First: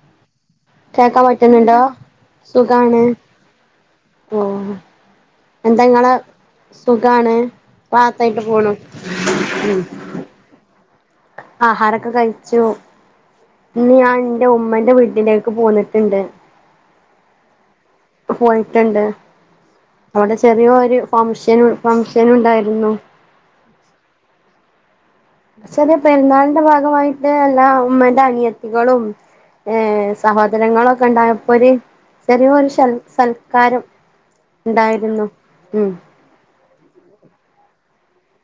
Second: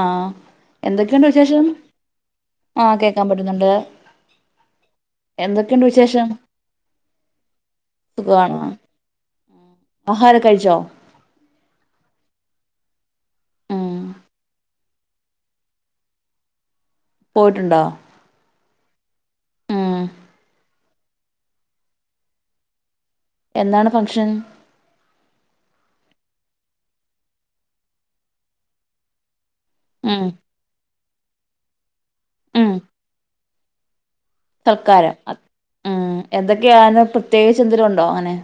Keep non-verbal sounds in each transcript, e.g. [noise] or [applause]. ആഹ് കേക്കാ എന്തൊക്കെയുണ്ട് വിശേഷം പറ്റുന്നുണ്ടോ ആഹ് സുഖാണ് കേക്കാൻ പറ്റുന്നുണ്ട് ഓ എന്തൊക്കെയുണ്ട് എന്തെങ്ങളെ വിശേഷം സുഖാണ് റഹത്തായിട്ട് പോണു ആഹാര കഴിച്ചോ ആഹാരൊക്കെ കഴിച്ചു ഇന്ന് ഉം ഞാൻ ഇന്റെ ഉമ്മന്റെ വീട്ടില്ലേക്ക് പോന്ന്ട്ട്ണ്ട് പോയിട്ടുണ്ടോ പോയിട്ട്ണ്ട് ഉം അവിടെ ചെറിയ ഒരു ഫംഷൻ ഫംഗഷൻ ഉണ്ടായിരുന്നു എന്താണ് ഫംഷൻ ചെറിയ പെരുന്നാളിന്റെ ഭാഗമായിട്ട് എല്ലാ ഉമ്മന്റെ അനിയത്തികളും ഏഹ് ഉം സഹോദരങ്ങളൊക്കെ ഉണ്ടായപ്പോ ഒര് ചെറിയൊരു ഉം സൽ സൽക്കാരം സൽക്കാരം ഉണ്ടായിരുന്നു ഉം എന്തൊക്കെയ അന്ന് പ്രത്യേകിച്ച് എന്തേരും ഉണ്ടോ അങ്ങനെ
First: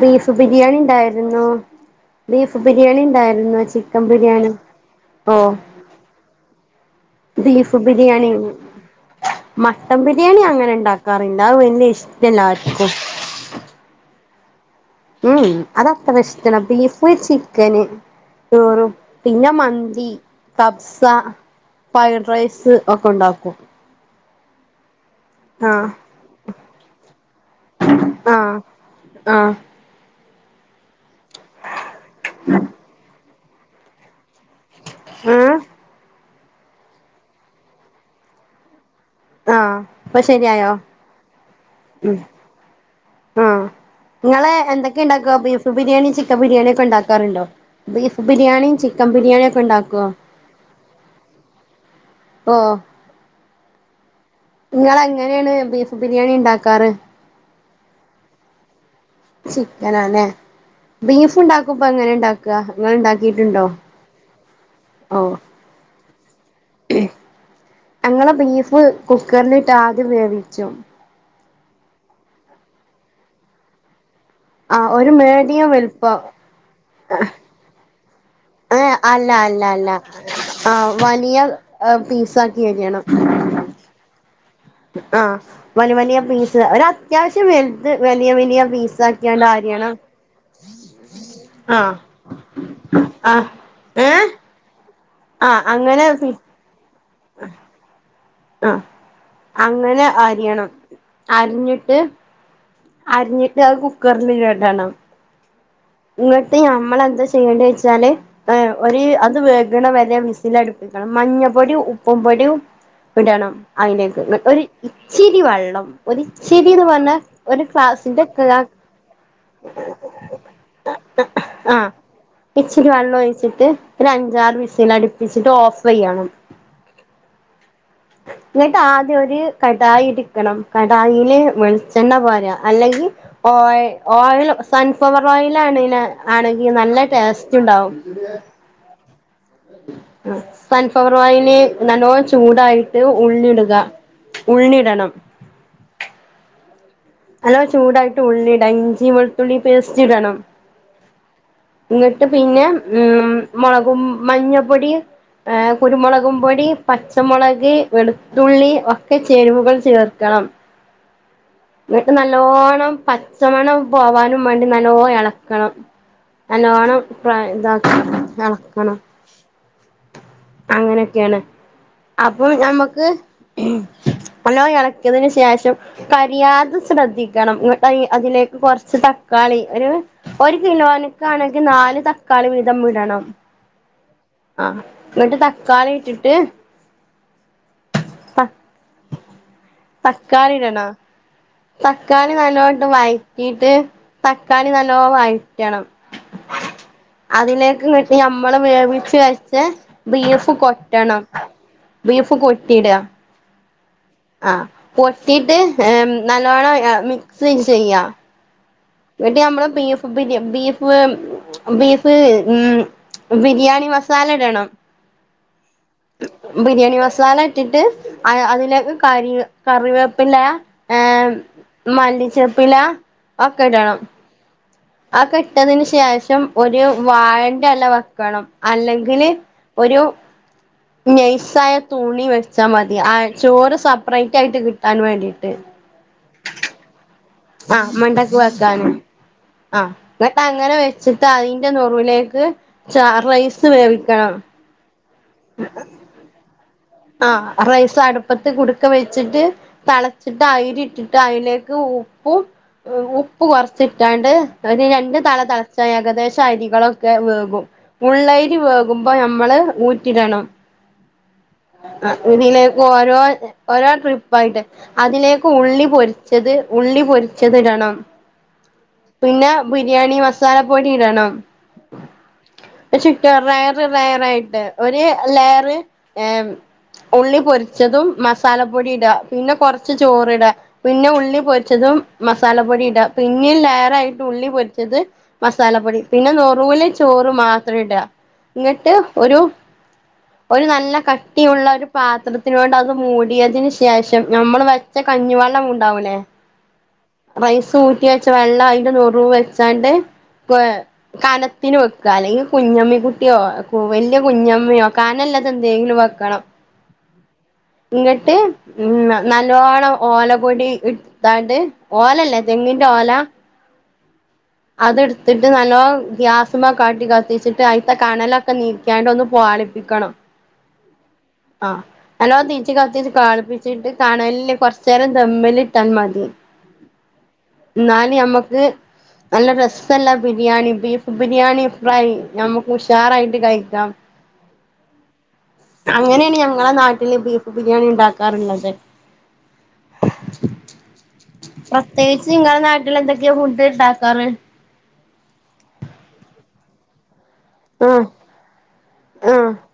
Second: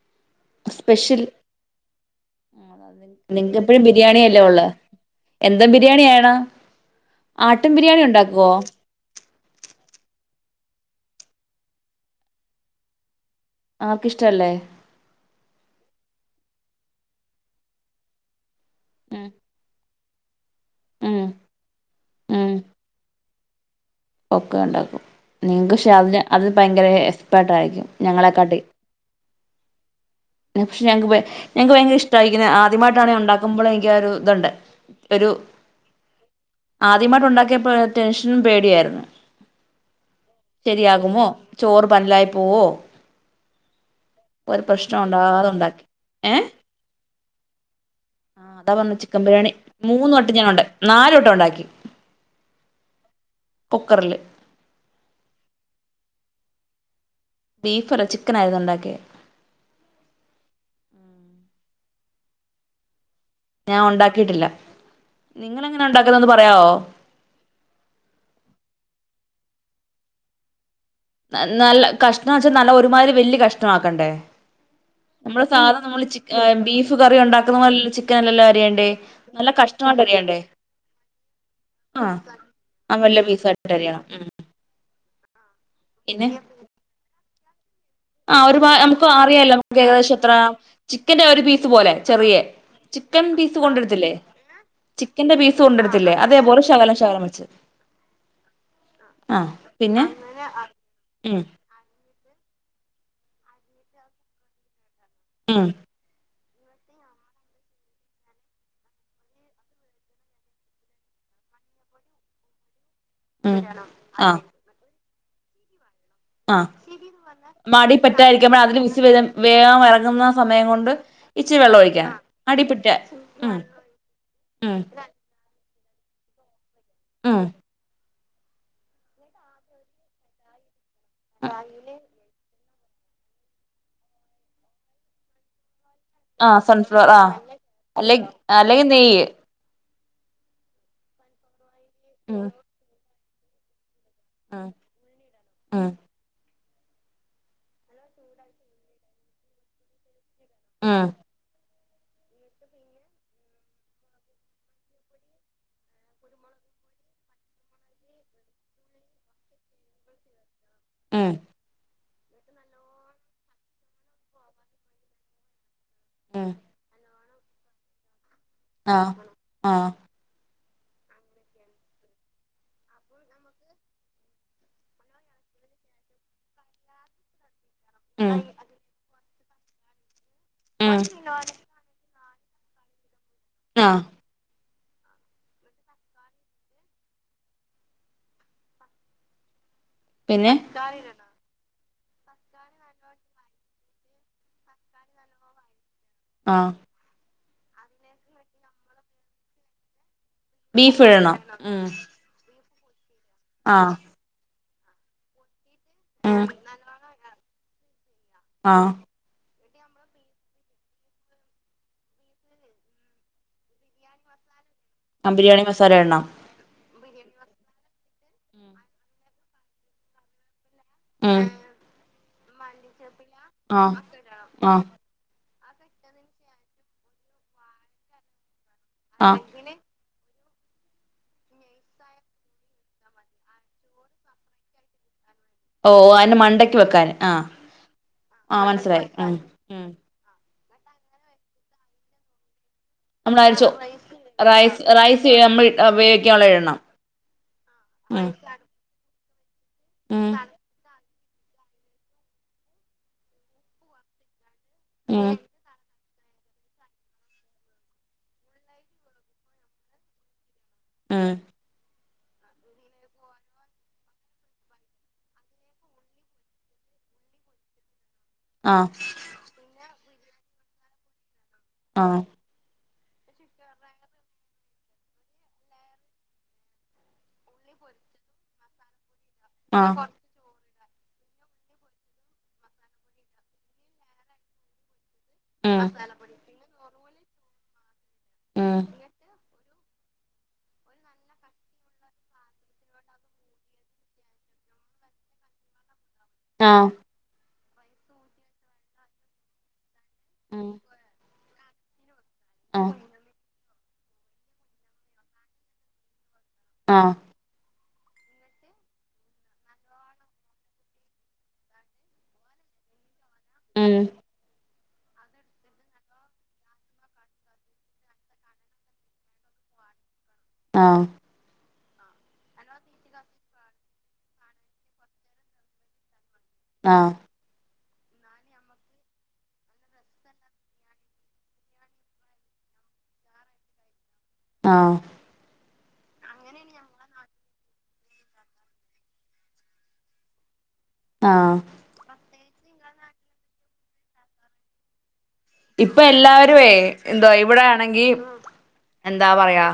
ബീഫ് ബിരിയാണി സ്പെഷ്യൽ ഉണ്ടായിരുന്നു ബീഫ് ബിരിയാണി നിങ്ങക്ക് ഉണ്ടായിന്ന് എപ്പഴും ചിക്കം അല്ലേ ബിരിയാണി ഉള്ളെ ഓ എന്താ ബിരിയാണിയാണ് ആട്ടും ബീഫ് ബിരിയാണി ഉണ്ടാക്കുവോ മട്ടൻ ബിരിയാണി അങ്ങനെ ഉണ്ടാക്കാറ്ല്ല അഹ് വല്യ ഇഷ്ടമല്ലാർക്കും ആക്ക് ഇഷ്ടല്ലേ ഉം അത് അത്ര ഇഷ്ടല്ല ബീഫ് ചിക്കന് ചോറും ഉം പിന്നെ മന്തി കബ്സ ഉം ഫ്രൈഡ് ഉം റൈസ് ഒക്കെ ഉണ്ടാക്കും ഒക്കെ ഉണ്ടാക്കും [unintelligible] ആഹ് പക്ഷേ അത് അത് ഭയങ്കര എസ്പേർട്ട ആയിരിക്കും ആഹ് ഞങ്ങളെക്കാട്ടി ആഹ് പക്ഷെ ഞക്ക് ഞക്ക് ഭയങ്കര ഇഷ്ടമായിരിക്കെ ആദ്യമായിട്ടാണ് ഉണ്ടാക്കുമ്പോള് എനിക്ക് ഒരു ഇതുണ്ട് ഒരു ഏഹ് ആദ്യമായിട്ട് ഉണ്ടാക്കിയപ്പോ ടെൻഷനും പേടിയും ആയിരുന്നു. ആഹ് ഇപ്പൊ ശരിയായോ ശരിയാകുമോ ചോറ് ഉം പൻലായി പോവോ ആഹ്. ഇങ്ങള് ഒരു പ്രശ്നം എന്തൊക്കെ ഉണ്ടാക്കാ ഉണ്ടാകാതെ ബീഫ് ഉണ്ടാക്കി ബിരിയാണി ഏ ചിക്കൻ ബിരിയാണി ഒക്കെ ഉണ്ടാക്കാറുണ്ടോ? ബീഫ് ബിരിയാണിം ചിക്കൻ ബിരിയാണിയൊക്കെ ഉണ്ടാക്കോ? [unintelligible] കൊണ്ട് നാല് വട്ടം ഉണ്ടാക്കി. ഓഹ് കുക്കർല് ഇങ്ങളെങ്ങനേണ് ബീഫ് ബിരിയാണി ണ്ടാക്കാറ്? ബീഫല്ല ചിക്കനായിരുന്നു ഉണ്ടാക്ക്യേ. ചിക്കനാല്ലേ. ബീഫ്ണ്ടാക്കുമ്പ എങ്ങനേണ്ടാ ക്കാ. ഇങ്ങള് ഇണ്ടാക്കീറ്റ്ണ്ടോ? ഓഹ് ഇങ്ങളെങ്ങനാ ഉണ്ടാക്കലൊന്ന് പറയാവോ. ഉം. ഞങ്ങള് ബീഫ് കുക്കർലിട്ട് ആദ്യം വേവിച്ചും. നല്ല കഷ്ണാന്ന് വച്ചാൽ നല്ല ഒരുമാതിരി വല്ലിയ കഷ്ണമാക്കണ്ടേ ആ ഒരു നമ്മള് മീഡിയം സാധ നമ്മള് വലുപ്പം ചിക് ഏഹ് ബീഫ് കറി ഉണ്ടാക്കുന്ന പോലല്ല ചിക്കനല്ലല്ല ഏ രിയണ്ടേ അല്ല നല്ല അല്ല അല്ല കഷ്ണമായിട്ടെരിയണ്ടേ. ആ വലിയ ആഹ് പീസാക്കി ആഹ് വല്ല്യ പീസായി ട്ടരിയണം മ് ആഹ് വല് വലിയ പീസ് ഒര ആഹ് ഒരു പാ നമുക്ക് പീസാക്കിയാണ്ട് അറിയാലോ അരിയണം നമുക്കേകദേശം എത്ര ചിക്കന്റെ ഒരു പീസ് ആ പോലെ ചെറിയ ചിക്കൻ ആ പീസ് ഏ കൊണ്ടിടത്തില്ലേ ചിക്കന്റെ ആ പീസ് കൊണ്ട് അങ്ങനെ ഇടത്തില്ലേ അതേപോലെ ശകലം ശകലം വെച്ച് ആഹ് ആഹ് പിന്നെ അങ്ങനെ അരിയണം ഉം അര്ഞ്ഞ്ട്ട് അരിഞ്ഞിട്ട് അത് കുക്കർല് എടണം ഉം ഇങ്ങട്ട് നമ്മളെന്താ ചെയ്യണ്ട്യെ വെച്ചാല് ഏഹ് ഒരു അത് വേഗ്ണ വരെ വിസ്സിലട്പ്പിക്കണം മഞ്ഞപ്പൊടിം ഉപ്പും പൊടിയും ഇടണം ഉം അയ്ലേക്ക് ആഹ് ഒര് ഇച്ചിരി വെള്ളം ആഹ് ഒര്ച്ചിരിന്ന് പർഞ്ഞാ ഒരു മടി ക്ലാസിന്റെ ക് കാ എന്നു ആ സമയം [unintelligible] ഇച്ചിരി വെള്ളം ആഹ് ഒഴിക്കണം അടിപ്പിറ്റ ഇച്ചിരി വെള്ളം ഉം ഒഴിച്ചിട്ട് ഒരു അഞ്ചാറ് ഉം വിസിലടി പ്പിച്ചിട്ട് ഓഫെയ്യണം ആഹ് ഇങ്ങട്ട് ആദ്യം ഒരു കടായി ഇട്ക്കണം കടായീല് വെളിച്ചെണ്ണ പാരാ. അല്ലെങ്കി ഓയ് ഓയൽ സൺഫ്ലവർ ഓയിൽ ആണേല് ആ ആണെങ്കി നല്ല സൺഫ്ലവർ ആ ടേസ്റ്റ് ണ്ടാവും അല്ലെ അല്ലെങ്കി നെയ്യ് ആഹ് സൺഫ്ലവർ ഓയില് നല്ലോം ഉം ചൂടായിട്ട് ഉള്ളി ഇടുക ഉം ഉള്ളി ടണം ഉം നല്ലോം ചൂടായിട്ട് ഉള്ളിട ഇഞ്ചി വെൾത്തുള്ളി പേസ്റ്റ് ഇടണം ആഹ് ഇങ്ങട്ട് പിന്നെ ഉം മുളകും മഞ്ഞപ്പൊടിം ഏഹ് കുരുമൊളകും പൊടി, പച്ചമൊളക്, വെളുത്തുള്ളി ഒക്കെ ചേരുവകൾ ചേർക്കണം. ഉം ഇന്നട്ട് നല്ലോണ്ണം പച്ചമണം പോവാനും മാണ്ടി നല്ലോണം എളക്കണം ഉം നല്ലോണം പ്രാ ഇതാക്കാ എളക്കണം ആ ആ അങ്ങനൊക്കെയാണ് അപ്പോൾ ഞമ്മുക്ക് നല്ലോയ്എളക്കിയതിന് ശേഷം കാരി വീയാതെ ശ്രദ്ധിക്കണം ന്നിട്ടൈ ഉം അതിലേക്ക് കൊറച്ച് തക്കാളി ഒരു ഒരു ഉം കിലോൻക്കാണെങ്കി നാല് തക്കാളി വീതം ഇടണം ആഹ് ആഹ് എന്നിട്ട് തക്കാളി ഇട്ടിട്ട് തക് പിന്നെ തക്കാളീടണാ തക്കാളി നല്ലോട്ട് വയ്റ്റീട്ട് തക്കാളി നല്ലോ വയ് ക്കണം. ആ അതിലേക്ക് ന്ന്ട്ട് ഞമ്മള് വേവിച്ച് വച്ച ബീഫ് ബീഫ് ഫ്കൊറ്റണം ഇടണം ബീഫ് കൊറ്റിയിട്അ ആഹ് ആഹ് പൊറ്റീട്ട് ആഹ് ഉം നല്ലോണ്ണം ആഹ് മിക്സ് ചെയ്യാ ആഹ് ന്നിട്ട് ഞമ്മള് ബീഫ് ബിര്യം ബീഫ് ബീഫ് ഉം ബിരിയാണി മസാല ഇടണം ആഹ് ബിരിയാണി മസാല ഇട്ണം ബിരിയാണി മസാല ഇട്ടിട്ട് അയ്അതിലേക്ക് കരി കറിവേപ്പില്ലയാ ഏഹ് ഉം മല്ലിച്ചെപ്പില ആഹ് ആഹ് ആക്കെ ഇട്ടതിന് ശേഷം ഒരു വാഴേൻ്റെല വക്കണം ആ അല്ലെങ്കില് ഒരു. നെയൈസായ തുണി വെച്ചാൽ മതി ആ ചോറ് സെപ്പറേറ്റ് ആയിട്ട് കിട്ടാൻ വേണ്ടിയിട്ട്. ഓഓ അതിന് മണ്ടയ്ക്ക് വെക്കാൻ ആ. ആഹ മണ്ടക്ക് ആ വെക്കാന മനസ്സിലായി ഉം ഉം ആഹ. എന്നിട്ട് അങ്ങനെ വെച്ചിട്ട് അതിന്റെനെറുവിലേക്ക് ചാർ നമ്മളാ റൈസ് ചോ വേവിക്കണം. റൈസ് റൈസ് നമ്മൾ വേവിക്കാനുള്ളത് ഇടണം. ആഹ റൈസ് ഉം അടുപ്പത്ത് കുടുക്ക വെച്ചിട്ട്. തിളച്ചിട്ട് അയിരി ഇട്ടിട്ട് അതിലേക്ക് ഉപ്പും ഉപ്പ് കൊറച്ചിട്ടാണ്ട്. ഒരു ഉം രണ്ടു ഉം തള തളച്ച ഏകദേശം. അരികളൊക്കെ വേകും ഉള്ളരി വേകുമ്പോ നമ്മള് ഊറ്റിടണം. ഉം. ആ ഇതിലേക്ക് ഓരോ ഓരോ ട്രിപ്പ ആായിട്ട്. അതിലേക്ക് ഉള്ളി പൊരിച്ചത് ഉള്ളി പൊരിച്ചത്ടണം. ആഹ. പിന്നെ ബിരിയാണി മസാല പൊടി ഇടണം. ആ. ന്നട്ട് റയർ റയർ ആായിട്ട് ഒരു ലെയറ്. ഉള്ളി പൊരിച്ചതും മസാലപ്പൊടി ഇടാ പിന്നെ കുറച്ച് ആഹ് ചോറ് ഇടാ. പിന്നെ ഉള്ളി പൊരിച്ചതും മസാലപ്പൊടി ഇട് പിന്നെയും ലേറായിട്ട് ഉള്ളി പൊരിച്ചത്. ഉം മസാലപ്പൊടി പിന്നെ നോറൂള് ചോറ് മാത്രം ഇടാ. ഉം ഇങ്ങിട്ട് ഒരു ഒരു നല്ല ക കട്ടിയുള്ള ഒരു പാത്രത്തിന് കൊണ്ട് അത് മൂടിയതിനന് ശേഷം നമ്മൾ വെച്ച കഞ്ഞി വെള്ളം ഉണ്ടാവൂലേ. ആഹ. റൈസ് ഊറ്റി വച്ച വെള്ളം അതിന്റെ നൊറു വെച്ചാണ്ട് ഉം കന. കുട്ടന് വെക്കുക അല്ലെങ്കിൽ ആഹ് കുഞ്ഞമ്മി കുട്ടിയോ വലിയ കുഞ്ഞമ്മിയോ കാനല്ലത് എന്തെങ്കിലും വെക്കണം. ആ ങ്ങട്ട് നല്ലോണം മ് ഓലകൊടി ഇ എട്ത്താണ്ട് ഓലല്ലേ തെങ്ങിന്റെ ഓല മ് അത് എട്‌ത്തിട്ട് നല്ലോ ഗ്യാസമാ കാട്ടി കത്തിച്ചിട്ട് അയിത്ത കണലൊക്കെ നീ ക്ക്യാണ്ട് ഒന്ന് പാളിപ്പിക്കണം. ആ. അ നല്ലോ തീജ്ജ് കത്തിച്ച് കാളിപ്പിച്ചിട്ട് കനലിൽ കൊറച്ചേരം ദമ്മിൽ ഇട്ടാൽ മതി. ആ. ന്നാൽ നമ്മക്ക്. ന്നാൽ നല്ല രസല്ല ബിരിയാണി ബീഫ് ബിരിയാണി ഫ്രൈ നമുക്ക് ഉഷാറായിട്ട് കഴിക്കാം. ആ. അങ്ങനെയാണ് ഞങ്ങളെ നാട്ടില് ബീഫ് ബിരിയാണി ണ്ടാക്കാറ്ള്ളത്. ആഹ് പ്രത്യേകിച്ച് ങ്ങളെ നാട്ടിൽ എന്തൊക്കെയാ ഫുഡ് ണ്ടാക്കാറ്. ഇപ്പൊ എല്ലാവരുഏ എന്തോ ആഹ് ഇവിടെയാണെങ്കി എന്താ ആഹ് പറയാ.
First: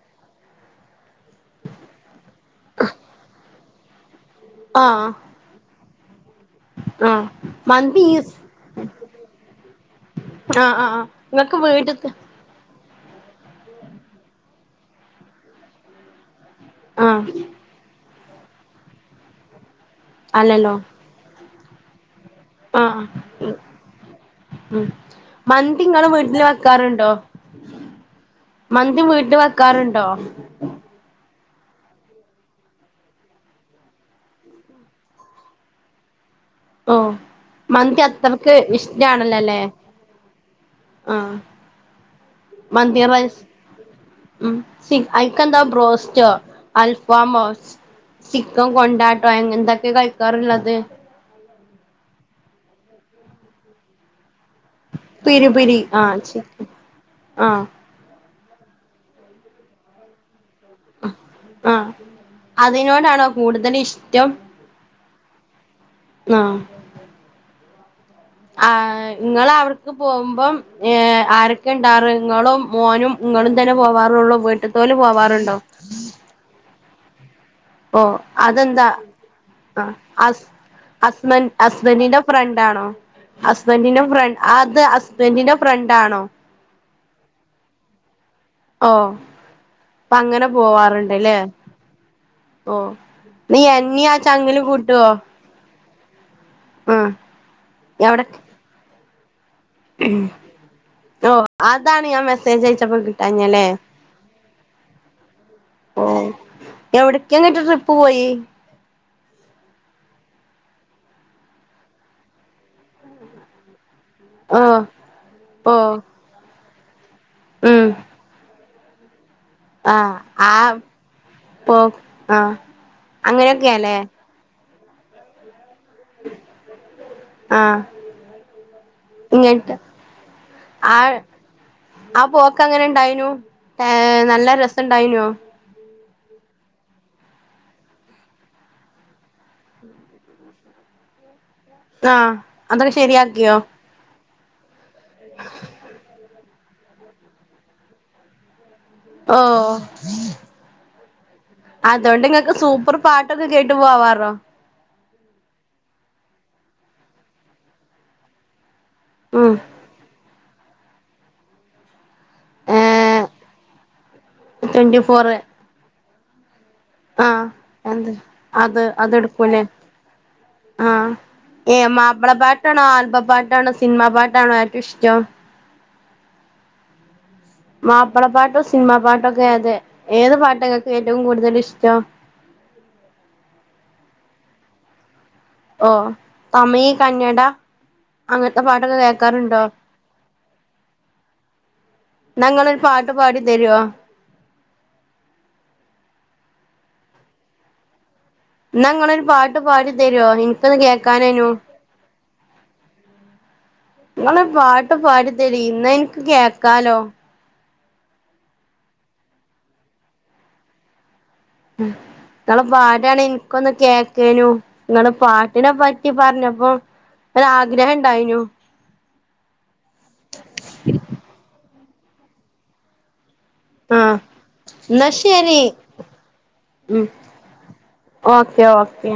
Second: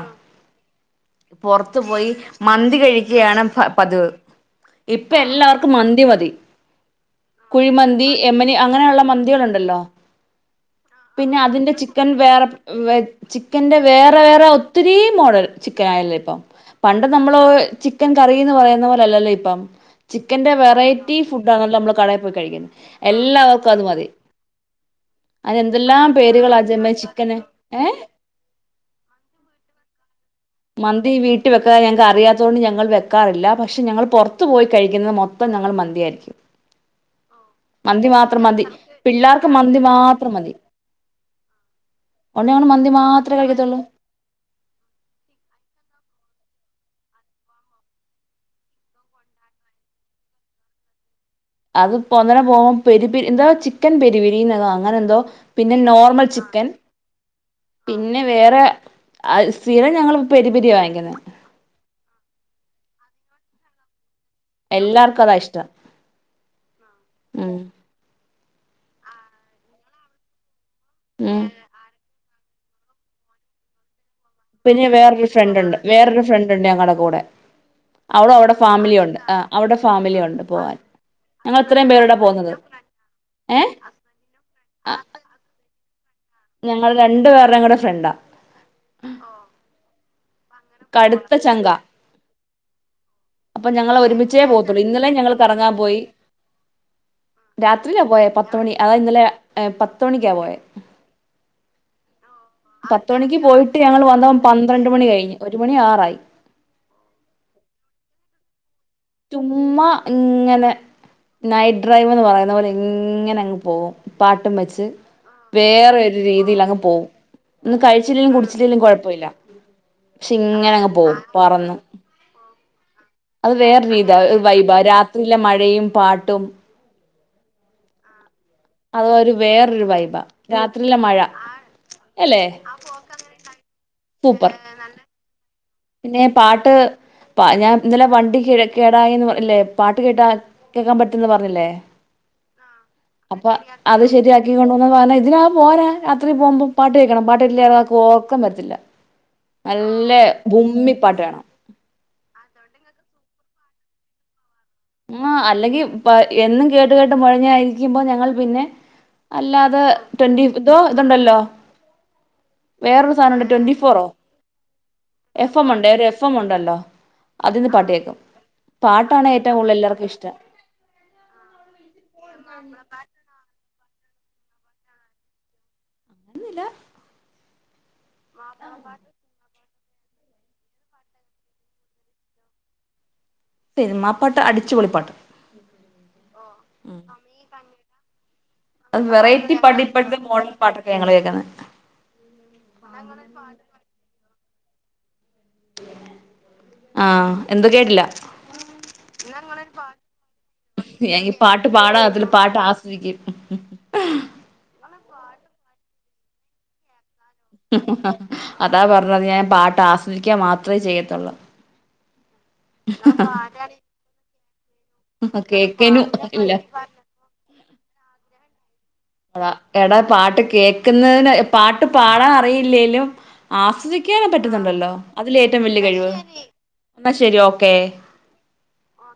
പുറത്തു പോയി മന്തി കഴിക്കിയാണ് പ പതിവ് ആഹ് ഇപ്പൊ എല്ലാവർ ക്കും മന്തി മതി ആഹ് മന്തി കുഴിമന്തി ഈസ് എമ്മനി അങ്ങനെയ്ള്ള മന്തികൾ ഉണ്ടല്ലോ. ആഹ് ആഹ് ആഹ് പിന്നെ നിങ്ങൾക്ക് അതിന്റെ ചിക്കൻ വീട്ട്ത്തെ വേറെ. വെ ചിക്കന്റെ വേറെ വേറെ ഒത്തിരി മോഡൽ ചിക്കൻ ആയല്ലേ ഇപ്പം. പണ്ട് ആഹ് നമ്മള് ചിക്കൻ കറീന്ന് പറയ്ന്ന പോല്ലല്ലോ ഇപ്പം ചിക്കന്റെ അല്ലല്ലോ വെറൈറ്റി. ഫുഡ് ആണല്ലോ നമ്മൾ കടയിൽ പോയി കഴിക്ക്ന്നത് ആഹ് എല്ലാവർക്കും അത് മതി. ഉം മന്തി അതെന്തെല്ലാം ഇങ്ങള് വീട്ടില് പേരുകള ജമ വെക്കാറുണ്ടോ ചിക്കന് ഏ. മന്തി വീട്ട് വെക്കാറുണ്ടോ. മന്തി വീട്ടിൽ വെക്കാ ഞങ്ങൾക്ക് അറിയാത്തോണ്ട് ഞങ്ങൾ വെക്കാറില്ല പക്ഷെ ഞങ്ങൾ പുറത്ത് പോയി കഴിക്ക്ന്നത് മൊത്തം ഞങ്ങൾ മന്തിയായിരിക്കും ഓഹ് മന്തി മാത്രം അത്രക്ക് മതി പിള്ളേർക്ക് ഇഷ്ടാണല്ലോല്ലേ മന്തി മാത്രം മതി ആഹ് അതോണ്ട് മന്തി മാത്രേ കഴിക്കത്തുള്ളു മ് അയ്ക്കെന്തോ ബ്രോസ്റ്റോ അൽഫാമോ ചിക്കൻ കൊണ്ടാട്ടോ എന്തൊക്കെ കഴിക്കാറ്ള്ളത് അത് പ്പൊ ഒന്നനെ പോകു പെരിരി എന്താ ചിക്കൻ പെരിപിരി എതോ അങ്ങനെന്തോ പിരി പിന്നെ പിരി ആഹ് നോർമൽ ചിക്കൻ ആഹ് പിന്നെ വേറെ അ സ്ഥിരം ഞങ്ങൾ പെരിപെരിയ വാങ്ങിക്ക്ന്നെ ആ അതിനോടാണോ കൂടുതല് ഇഷ്ടം എല്ലാർക്കും അതാ ഇഷ്ടം ആ മ് ആ ങ്ങൾ അവട്‌ക്ക് പോകുമ്പോ ഏ ഉം ആരൊ ക്കെ ണ്ടാറ് ഇങ്ങളും മോനും ഇങ്ങളും തന്നെ പോവാറുള്ളു പിന്നെ വീട്ടിൽത്തോല് വേറൊരു പോവാറ്ണ്ടോ ഫ്രണ്ട് ഉണ്ട് വേറൊരു ഫ്രണ്ട്ണ്ട് ഞങ്ങടെ കൂടെ ഓഹ് അവളവിടെ അതെന്താ ഫാമിലി ഉണ്ട് ആ അവിടെ ആഹ് ഫാമിലി ഉണ്ട് ഹസ് പോവാൻ ഹസ്ബൻ ഞങ്ങൾ ഇത്രയും പേരുടെ ഹസ്ബന്റിൻന്റെ പോകുന്നത് ഫ്രണ്ട് ആണോ ഏ ഹസ്ബന്റിന്റെ ഫ്ര അത് ഹസ്ബന്റിന്റെ ഫ്രണ്ട് ആണോ ഞങ്ങള് രണ്ടു പേര്ടെ കൂടെ ഫ്രണ്ട ഓ അപ്പൊ അങ്ങനെ കടുത്ത പോവാറുണ്ട്ല്ലേ ചങ്ക ഓ നീ അപ്പൊ ഞങ്ങള് എന്നീ ആ ഒരുമിച്ചേ പോവ ചങ്ങില് ത്തുള്ളൂ ഇന്നലെ കൂട്ടുവോ ഞങ്ങ കറങ്ങാൻ പോയി ആ രാത്രിയില എവിടെ പോയെ പത്തുമണി അതാ ഇന്നലെ ഏപത്തുമണിക്കാ പോയെ ഓ അതാണ് ഞാൻ മെസ്സേ പത്തുമണിക്ക് പോയിട്ട് ഞങ്ങൾ വന്നത് പന്ത്രണ്ട് മണി കഴിഞ് ഒരു മണി ആകാറായി എവിടക്കെ ന്നട്ട് ട്രിപ്പ് പോയി ചുമ്മാ ഇങ്ങനെ നൈറ്റ് ഡ്രൈവ്ന്ന് പറയുന്ന പോലെ ഇങ്ങനെ അങ്ങ് പോവും പാട്ടും ഓ വെച്ച് ഓ വേറെ ഒരു രീതിൽ അങ്ങ് പോകും ഒന്ന് ഉം കഴിച്ചില്ലെങ്കിൽ ലും കുഴപ്പമില്ല ആ പക്ഷെ ഇങ്ങനെ അങ്ങ് പോകും പറന്ന് ആഹ് അത് വേറെ രീതാ വൈബ രാത്രിയിലെ മഴയും പാട്ടും ആഹ് അതൊരു വേറൊരു വൈബ ആ രാത്രിയിലെ മഴ ആ അല്ലേ പോക്ക് എങ്ങനെ ഇണ്ടായിനു നല്ല രസ ഇണ്ടായിനോ പിന്നെപാട്ട് പ ഞാൻ ഇന്നലെ വണ്ടി കേടായിന്ന് പറല്ലേ പാട്ട് കേട്ടാ കേൾക്കാൻ പറ്റുംന്ന് പറഞ്ഞില്ലേ ആഹ് അതൊക്കെ അപ്പൊ ശരിയാക്കിയോ? അത് ശെരിയാക്കി കൊണ്ട വന്നന്ന് പറഞ്ഞാ ഇതിനാ പോരേരാത്രി പോക്മ്പൊ പാട്ട് കേൾക്കണം പാട്ട് കേട്ടില്ലക്ക് ഒ ർക്കം വരത്തില്ല ഓ നല്ല ഭമ്മി പാട്ട് വേണം അതോണ്ട് നിങ്ങൾക്ക് സൂപ്പർ പാട്ടൊക്കെ കേട്ട് പോവാറോ [unintelligible] അല്ലെങ്കി എന്നും കേട്ട് കേട്ട് മുഴഞ്ഞായിരിക്കുമ്പോ ഞങ്ങൾ പിന്നെ ഉം അല്ലാതെ ട്വന്റി ഇതോ ഇതുണ്ടല്ലോ വേറൊരു ഏഹ് സാധനംണ്ട് ട്വന്റി ഫോറോ ട്വന്റി ഫോറ് എഫ് എം ഉണ്ട് ഒരു എഫ് എം ഉണ്ടല്ലോ ആഹ് അതിൽന്ന് പാട്ട എന്ത് കേൾക്കും അത് പാട്ടാണ്ഏ അതെടുക്കൂലേ എല്ലാർക്കും ഇഷ്ട്ടം ആഹ് ഏ മാപ്പിള പാട്ടാണോ, ആൽബം പാട്ടാണോ, സിനിമ പാട്ടാണോ ഏറ്റവും ഇഷ്ടം ഹലോ മാപ്പള പാട്ടോ സിനിമാ പാട്ടോക്കെ അതെ ഏത് പാട്ട് ങ്ങൾക്ക് ഏറ്റവും കൂടുതൽ ഇഷ്ടം സിനിമ പാട്ട് അടിച്ചു പൊളി പാട്ട് ഓ തമിഴ് കന്നഡ അങ്ങനത്തെ പാട്ടൊ അത് വെറയ്റ്റി പടിപ്പാട്ട് ഇപ്പഴത്തെ മോഡൽ പാട്ടൊക്കെ ഞങ്ങള് കേക്ക്‌ന്നേ. ന്നാ ഇങ്ങളൊര് പാട്ട് പാടി തരുവോ? ആഹ് എന്താ കേട്ടില്ല. ഇന്നാ ഇങ്ങളൊരു പാട്ട് പാടി തരുവോ ഇനിക്കൊന്ന് കേൾക്കാനേനു. പാടാ [unintelligible] പാട്ട് ആസ്വദിക്ക് ഇങ്ങള് പാട്ട് പാടിത്തരീ ഇന്നാ ഇൻക്ക് കേക്കാലോ. അതാ പറഞ്ഞത് ഞാൻ പാട്ട് ആസ്വദിക്കാൻ മാത്രമേ ചെയ്യത്തൊള്ള് ങ്ങള് പാടാണേ എനിക്കൊന്ന് കേക്കേനു. ഇങ്ങളെപാട്ടിനെ കേക്കനും പറ്റി ഇല്ല പറഞ്ഞപ്പം ഒരാആഗ്രഹം ഇണ്ടായിനു. ഴാ എടാ പാട്ട് കേക്ക്‌ന്നതിന് പാട്ട് പാടാൻ അറിയില്ലേലും ആഹ് ആസ്വദിക്കാൻക്കെ പറ്റ്ന്ന്ണ്ടല്ലോ എന്നാ അതില്ലേ ശരി ഏറ്റവും വല്യകഴിവ് ഉം എന്നാ ശെരി ഓക്കേ. Okay okay.